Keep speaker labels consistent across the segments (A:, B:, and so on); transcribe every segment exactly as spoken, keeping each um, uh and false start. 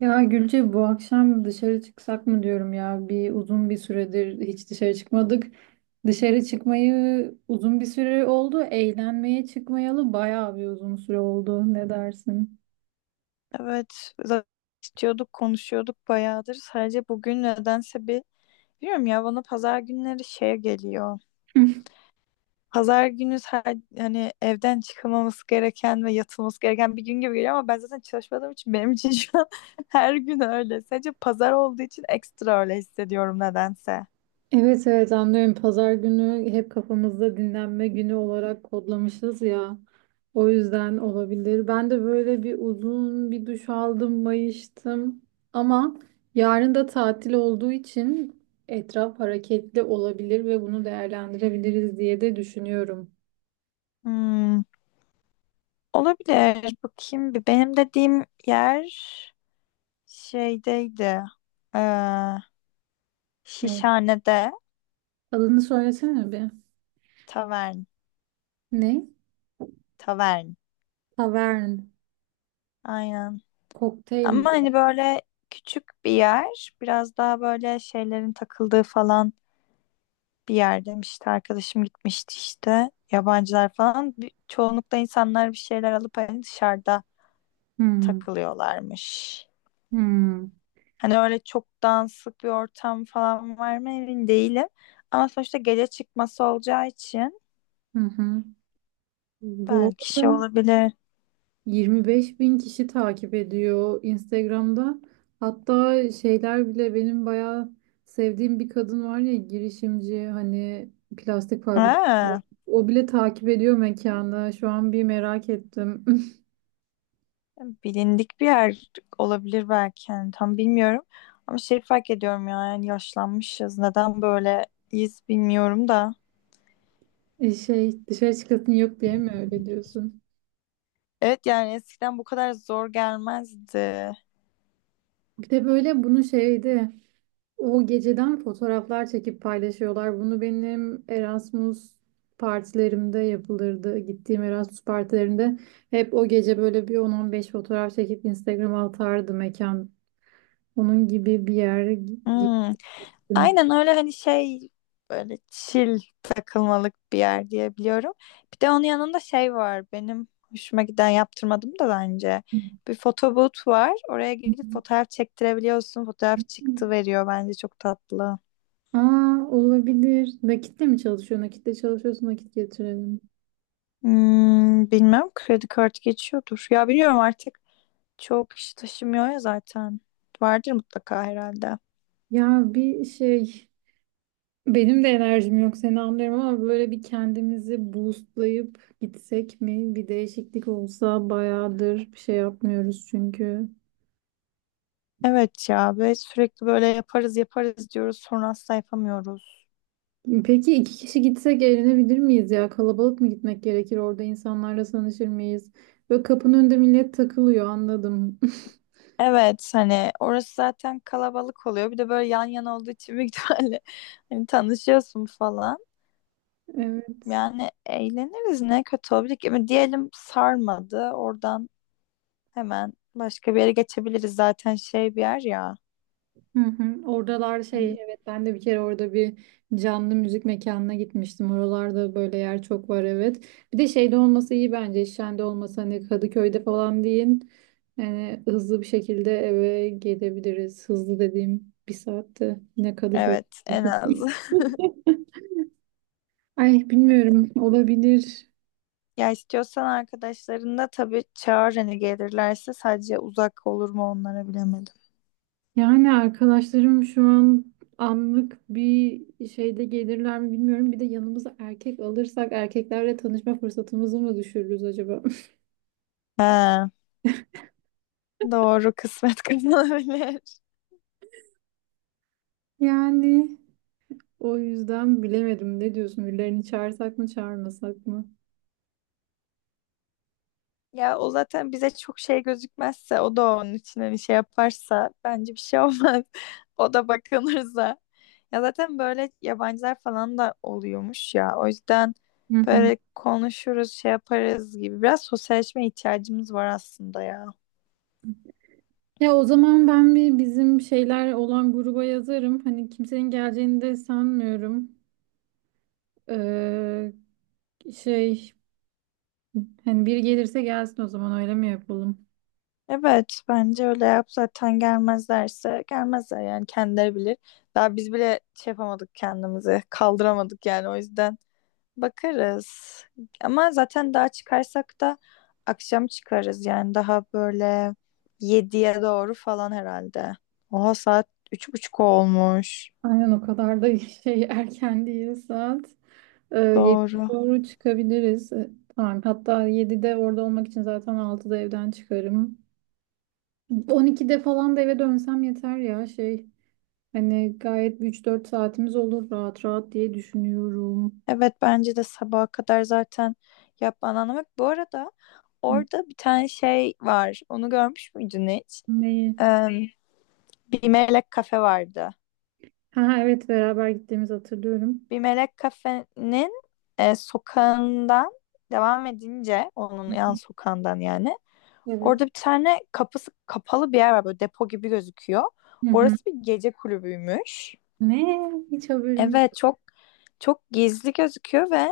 A: Ya Gülce bu akşam dışarı çıksak mı diyorum ya. Bir uzun bir süredir hiç dışarı çıkmadık. Dışarı çıkmayı uzun bir süre oldu. Eğlenmeye çıkmayalı bayağı bir uzun süre oldu. Ne dersin?
B: Evet, zaten istiyorduk, konuşuyorduk bayağıdır. Sadece bugün nedense bir bilmiyorum ya, bana pazar günleri şey geliyor. Pazar günü sa- hani evden çıkılmaması gereken ve yatılması gereken bir gün gibi geliyor, ama ben zaten çalışmadığım için benim için şu an her gün öyle. Sadece pazar olduğu için ekstra öyle hissediyorum nedense.
A: Evet, evet, anlıyorum. Pazar günü hep kafamızda dinlenme günü olarak kodlamışız ya. O yüzden olabilir. Ben de böyle bir uzun bir duş aldım, mayıştım. Ama yarın da tatil olduğu için etraf hareketli olabilir ve bunu değerlendirebiliriz diye de düşünüyorum.
B: Hmm, olabilir. Bakayım bir. Benim dediğim yer şeydeydi. Ee,
A: Evet.
B: Şişhane'de
A: Adını söylesene bir.
B: tavern.
A: Ne?
B: Tavern.
A: Tavern.
B: Aynen.
A: Kokteyl mi?
B: Ama hani böyle küçük bir yer, biraz daha böyle şeylerin takıldığı falan bir yer demişti. Arkadaşım gitmişti işte. Yabancılar falan. Bir- Çoğunlukla insanlar bir şeyler alıp hani dışarıda
A: Hmm.
B: takılıyorlarmış.
A: Hmm.
B: Hani öyle çok danslık bir ortam falan var mı emin değilim. Ama sonuçta gece çıkması olacağı için
A: Hı hı. Bu
B: belki şey
A: arada
B: olabilir.
A: yirmi beş bin kişi takip ediyor Instagram'da. Hatta şeyler bile benim bayağı sevdiğim bir kadın var ya, girişimci, hani plastik fabrikası.
B: Ha.
A: O bile takip ediyor mekanı. Şu an bir merak ettim.
B: Bilindik bir yer olabilir belki, yani tam bilmiyorum. Ama şey fark ediyorum ya, yani yaşlanmışız. Neden böyleyiz bilmiyorum da.
A: E, Şey dışarı çıkasın yok diye mi öyle diyorsun?
B: Evet, yani eskiden bu kadar zor gelmezdi.
A: Bir de böyle bunu şeydi. O geceden fotoğraflar çekip paylaşıyorlar. Bunu benim Erasmus partilerimde yapılırdı. Gittiğim Erasmus partilerinde hep o gece böyle bir on on beş fotoğraf çekip Instagram'a atardı mekan. Onun gibi bir yere gi-
B: Hmm.
A: gittim.
B: Aynen öyle, hani şey, böyle chill takılmalık bir yer diye biliyorum. Bir de onun yanında şey var benim hoşuma giden, yaptırmadım da bence. Bir fotoboot var. Oraya gidip fotoğraf çektirebiliyorsun. Fotoğraf çıktı veriyor, bence çok tatlı.
A: Aa, olabilir. Nakitle mi çalışıyor? Nakitle çalışıyorsun, nakit getirelim.
B: Hmm, bilmem, kredi kartı geçiyordur. Ya biliyorum, artık çok kişi taşımıyor ya zaten. Vardır mutlaka herhalde.
A: Ya bir şey Benim de enerjim yok, seni anlıyorum ama böyle bir kendimizi boostlayıp gitsek mi? Bir değişiklik olsa, bayağıdır bir şey yapmıyoruz çünkü.
B: Evet ya, ve sürekli böyle yaparız yaparız diyoruz, sonra asla yapamıyoruz.
A: Peki iki kişi gitsek eğlenebilir miyiz ya? Kalabalık mı gitmek gerekir? Orada insanlarla tanışır mıyız? Böyle kapının önünde millet takılıyor, anladım.
B: Evet, hani orası zaten kalabalık oluyor. Bir de böyle yan yana olduğu için büyük ihtimalle hani tanışıyorsun falan.
A: Evet.
B: Yani eğleniriz, ne kötü olabilir ki. Ama diyelim sarmadı, oradan hemen başka bir yere geçebiliriz zaten, şey bir yer ya.
A: Hı hı. Oradalar şey,
B: Hani
A: evet, ben de bir kere orada bir canlı müzik mekanına gitmiştim. Oralarda böyle yer çok var, evet. Bir de şeyde olması iyi bence. Şende olması, hani Kadıköy'de falan değil. Yani hızlı bir şekilde eve gelebiliriz. Hızlı dediğim bir saatte yine Kadıköy.
B: evet, en az.
A: Ay, bilmiyorum, olabilir.
B: Ya istiyorsan arkadaşlarını da tabii çağır, hani gelirlerse. Sadece uzak olur mu onlara, bilemedim.
A: Yani arkadaşlarım şu an anlık bir şeyde gelirler mi bilmiyorum. Bir de yanımıza erkek alırsak, erkeklerle tanışma fırsatımızı mı düşürürüz acaba?
B: He, doğru, kısmet kazanabilir.
A: Yani o yüzden bilemedim. Ne diyorsun? Birilerini çağırsak mı, çağırmasak mı?
B: Ya o zaten bize çok şey gözükmezse, o da onun için hani şey yaparsa bence bir şey olmaz. O da bakılırsa. Ya zaten böyle yabancılar falan da oluyormuş ya. O yüzden
A: Hı hı.
B: böyle konuşuruz, şey yaparız gibi. Biraz sosyalleşme ihtiyacımız var aslında ya.
A: Ya o zaman ben bir bizim şeyler olan gruba yazarım. Hani kimsenin geleceğini de sanmıyorum. Ee, şey, hani biri gelirse gelsin, o zaman öyle mi yapalım?
B: Evet, bence öyle yap, zaten gelmezlerse gelmezler, yani kendileri bilir. Daha biz bile şey yapamadık, kendimizi kaldıramadık yani, o yüzden. Bakarız. Ama zaten daha çıkarsak da akşam çıkarız, yani daha böyle yediye doğru falan herhalde. Oha, saat üç buçuk olmuş.
A: Aynen, o kadar da şey erken değil saat. Ee, yediye
B: Doğru.
A: doğru çıkabiliriz. Ee, Tamam. Hatta yedide orada olmak için zaten altıda evden çıkarım. on ikide falan da eve dönsem yeter ya şey. Hani gayet üç dört saatimiz olur rahat rahat diye düşünüyorum.
B: Evet, bence de sabaha kadar zaten yapman anlamak. Bu arada
A: Hı.
B: orada bir tane şey var. Onu görmüş müydün hiç?
A: Neyi?
B: Ee, bir melek kafe vardı.
A: Ha, ha, evet, beraber gittiğimizi hatırlıyorum.
B: Bir melek kafenin e, sokağından devam edince, onun
A: Hı
B: yan
A: hı.
B: sokağından yani.
A: Evet.
B: Orada bir tane kapısı kapalı bir yer var, böyle depo gibi gözüküyor.
A: Hı hı.
B: Orası bir gece kulübüymüş.
A: Ne? Hiç haberim yok.
B: Evet, çok çok gizli gözüküyor ve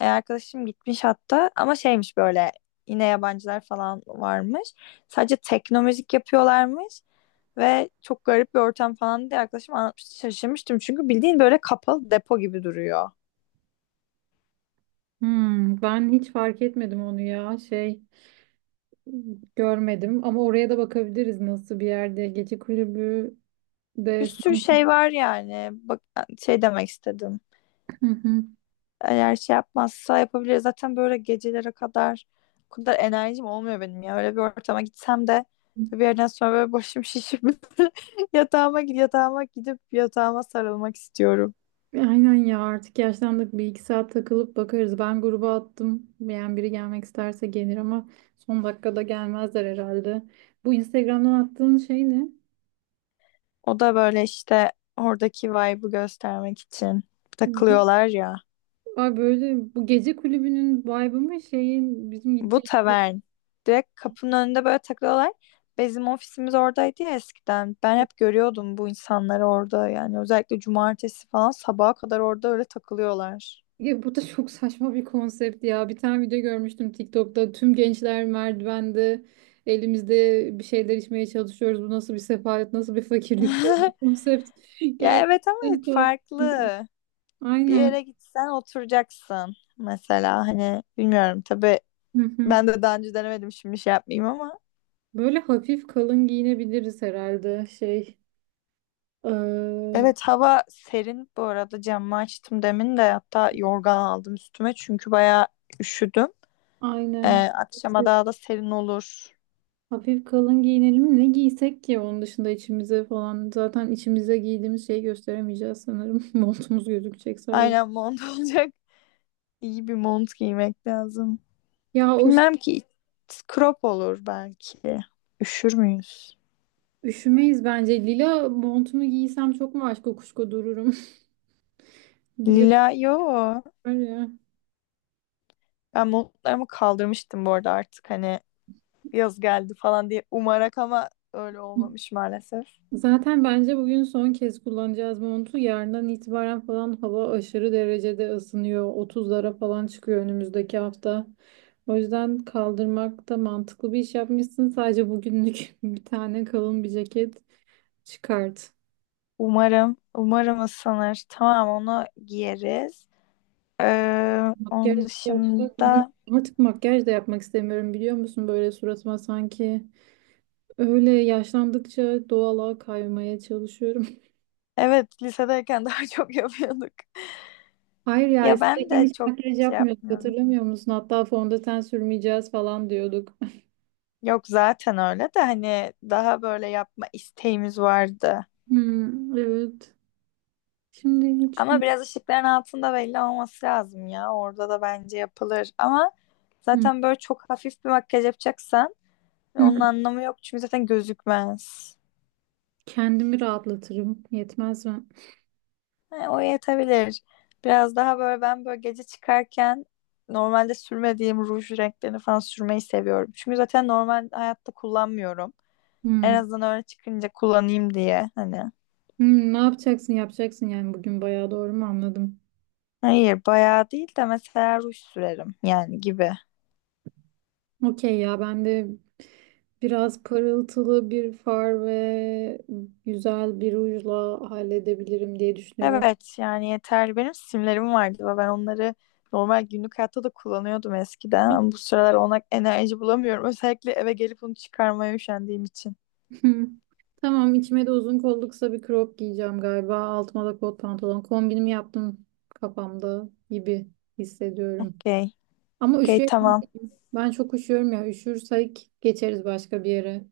B: e, arkadaşım gitmiş hatta, ama şeymiş böyle, yine yabancılar falan varmış. Sadece tekno müzik yapıyorlarmış ve çok garip bir ortam falan diye arkadaşım anlatmıştı. Şaşırmıştım çünkü bildiğin böyle kapalı depo gibi duruyor.
A: Hmm, ben hiç fark etmedim onu ya şey. Görmedim ama oraya da bakabiliriz nasıl bir yerde. Gece kulübü
B: Bir
A: de
B: sürü
A: sanki.
B: şey var yani. Bak, şey demek istedim.
A: Hı hı.
B: Eğer şey yapmazsa yapabiliriz. Zaten böyle gecelere kadar o kadar enerjim olmuyor benim ya. Öyle bir ortama gitsem de bir yerden sonra böyle başım şişip yatağıma gidip yatağıma gidip yatağıma sarılmak istiyorum.
A: Aynen ya, artık yaşlandık, bir iki saat takılıp bakarız. Ben gruba attım. Yani biri gelmek isterse gelir ama son dakikada gelmezler herhalde. Bu Instagram'dan attığın şey ne?
B: O da böyle işte oradaki vibe'ı göstermek için
A: Bu-
B: takılıyorlar ya.
A: Ay böyle bu gece kulübünün vibe'ı mı, şeyin bizim
B: Bu
A: gideceğimiz.
B: tavern. Direkt kapının önünde böyle takılıyorlar. Bizim ofisimiz oradaydı ya eskiden. Ben hep görüyordum bu insanları orada. Yani özellikle cumartesi falan sabaha kadar orada öyle takılıyorlar.
A: Ya bu da çok saçma bir konsept ya. Bir tane video görmüştüm TikTok'ta. Tüm gençler merdivende, elimizde bir şeyler, içmeye çalışıyoruz. Bu nasıl bir sefalet, nasıl bir fakirlik diye bir konsept.
B: Ya evet, ama
A: Gerçekten tuhaf bir konsept.
B: farklı. Bir
A: Aynen.
B: yere gitsen oturacaksın. Mesela hani bilmiyorum tabii,
A: Hı hı.
B: ben de daha önce denemedim, şimdi şey yapmayayım ama.
A: Böyle hafif kalın giyinebiliriz herhalde. Şey, eee,
B: Evet, hava serin, bu arada camı açtım demin de hatta, yorgan aldım üstüme çünkü bayağı üşüdüm. Ee,
A: aynen.
B: akşama daha da serin olur.
A: Hafif kalın giyinelim. Ne giysek ki onun dışında, içimize falan. Zaten içimize giydiğimiz şeyi gösteremeyeceğiz sanırım. Montumuz gözükecek sadece.
B: Aynen, mont olacak. İyi bir mont giymek lazım.
A: Ya o
B: Bilmem ki, crop olur belki. Üşür müyüz?
A: Üşümeyiz bence. Lila montumu giysem çok mu aşk kokuşko dururum. Lila
B: Lila yo.
A: var ya.
B: Ben montlarımı kaldırmıştım bu arada, artık hani yaz geldi falan diye umarak, ama öyle olmamış maalesef.
A: Zaten bence bugün son kez kullanacağız montu. Yarından itibaren falan hava aşırı derecede ısınıyor. otuzlara falan çıkıyor önümüzdeki hafta. O yüzden kaldırmak da mantıklı bir iş yapmışsın. Sadece bugünlük bir tane kalın bir ceket çıkart.
B: Umarım, umarım ısınır. Tamam, onu giyeriz. Ee,
A: Makyaj
B: onun
A: yapmak mı? Hiç-
B: dışında
A: Artık makyaj da yapmak istemiyorum, biliyor musun? Böyle suratıma sanki. Öyle yaşlandıkça doğala kaymaya çalışıyorum.
B: evet, lisedeyken daha çok yapıyorduk.
A: Hayır ya,
B: Ya ben
A: eskiden
B: de
A: hiç
B: çok
A: makyaj
B: şey
A: yapmıyorduk,
B: yapmıyorum.
A: hatırlamıyor musun? Hatta fondöten sürmeyeceğiz falan diyorduk.
B: Yok zaten, öyle de hani daha böyle yapma isteğimiz vardı.
A: Hmm, evet. Şimdi hiç.
B: Ama biraz ışıkların altında belli olması lazım ya. Orada da bence yapılır. Ama
A: Hmm,
B: zaten böyle çok hafif bir makyaj yapacaksan
A: hmm.
B: onun anlamı yok, çünkü zaten gözükmez.
A: Kendimi rahatlatırım. Yetmez mi?
B: He, o yetebilir. Biraz daha böyle, ben böyle gece çıkarken normalde sürmediğim ruj renklerini falan sürmeyi seviyorum. Çünkü zaten normal hayatta kullanmıyorum. En
A: Hmm.
B: azından öyle çıkınca kullanayım diye hani.
A: Hmm, ne yapacaksın yapacaksın yani bugün, bayağı doğru mu anladım?
B: Hayır, bayağı değil de mesela ruj sürerim yani gibi.
A: Okey ya, ben de biraz parıltılı bir far ve güzel bir rujla halledebilirim diye düşünüyorum.
B: Evet yani, yeterli. Benim simlerim vardı ve ben onları normal günlük hayatta da kullanıyordum eskiden. Ama bu sıralar ona enerji bulamıyorum. Özellikle eve gelip onu çıkarmaya üşendiğim için.
A: Hı. Tamam, içime de uzun kollu kısa bir crop giyeceğim galiba. Altıma da kot pantolon. Kombinimi yaptım kafamda gibi hissediyorum.
B: Okey.
A: Ama
B: Okey,
A: üşüyor.
B: tamam.
A: Ben çok üşüyorum ya. Üşürsek geçeriz başka bir yere.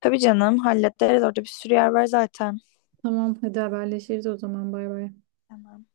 B: Tabii canım, hallederiz. Orada bir sürü yer var zaten.
A: Tamam, hadi haberleşiriz o zaman. Bay bay.
B: Tamam.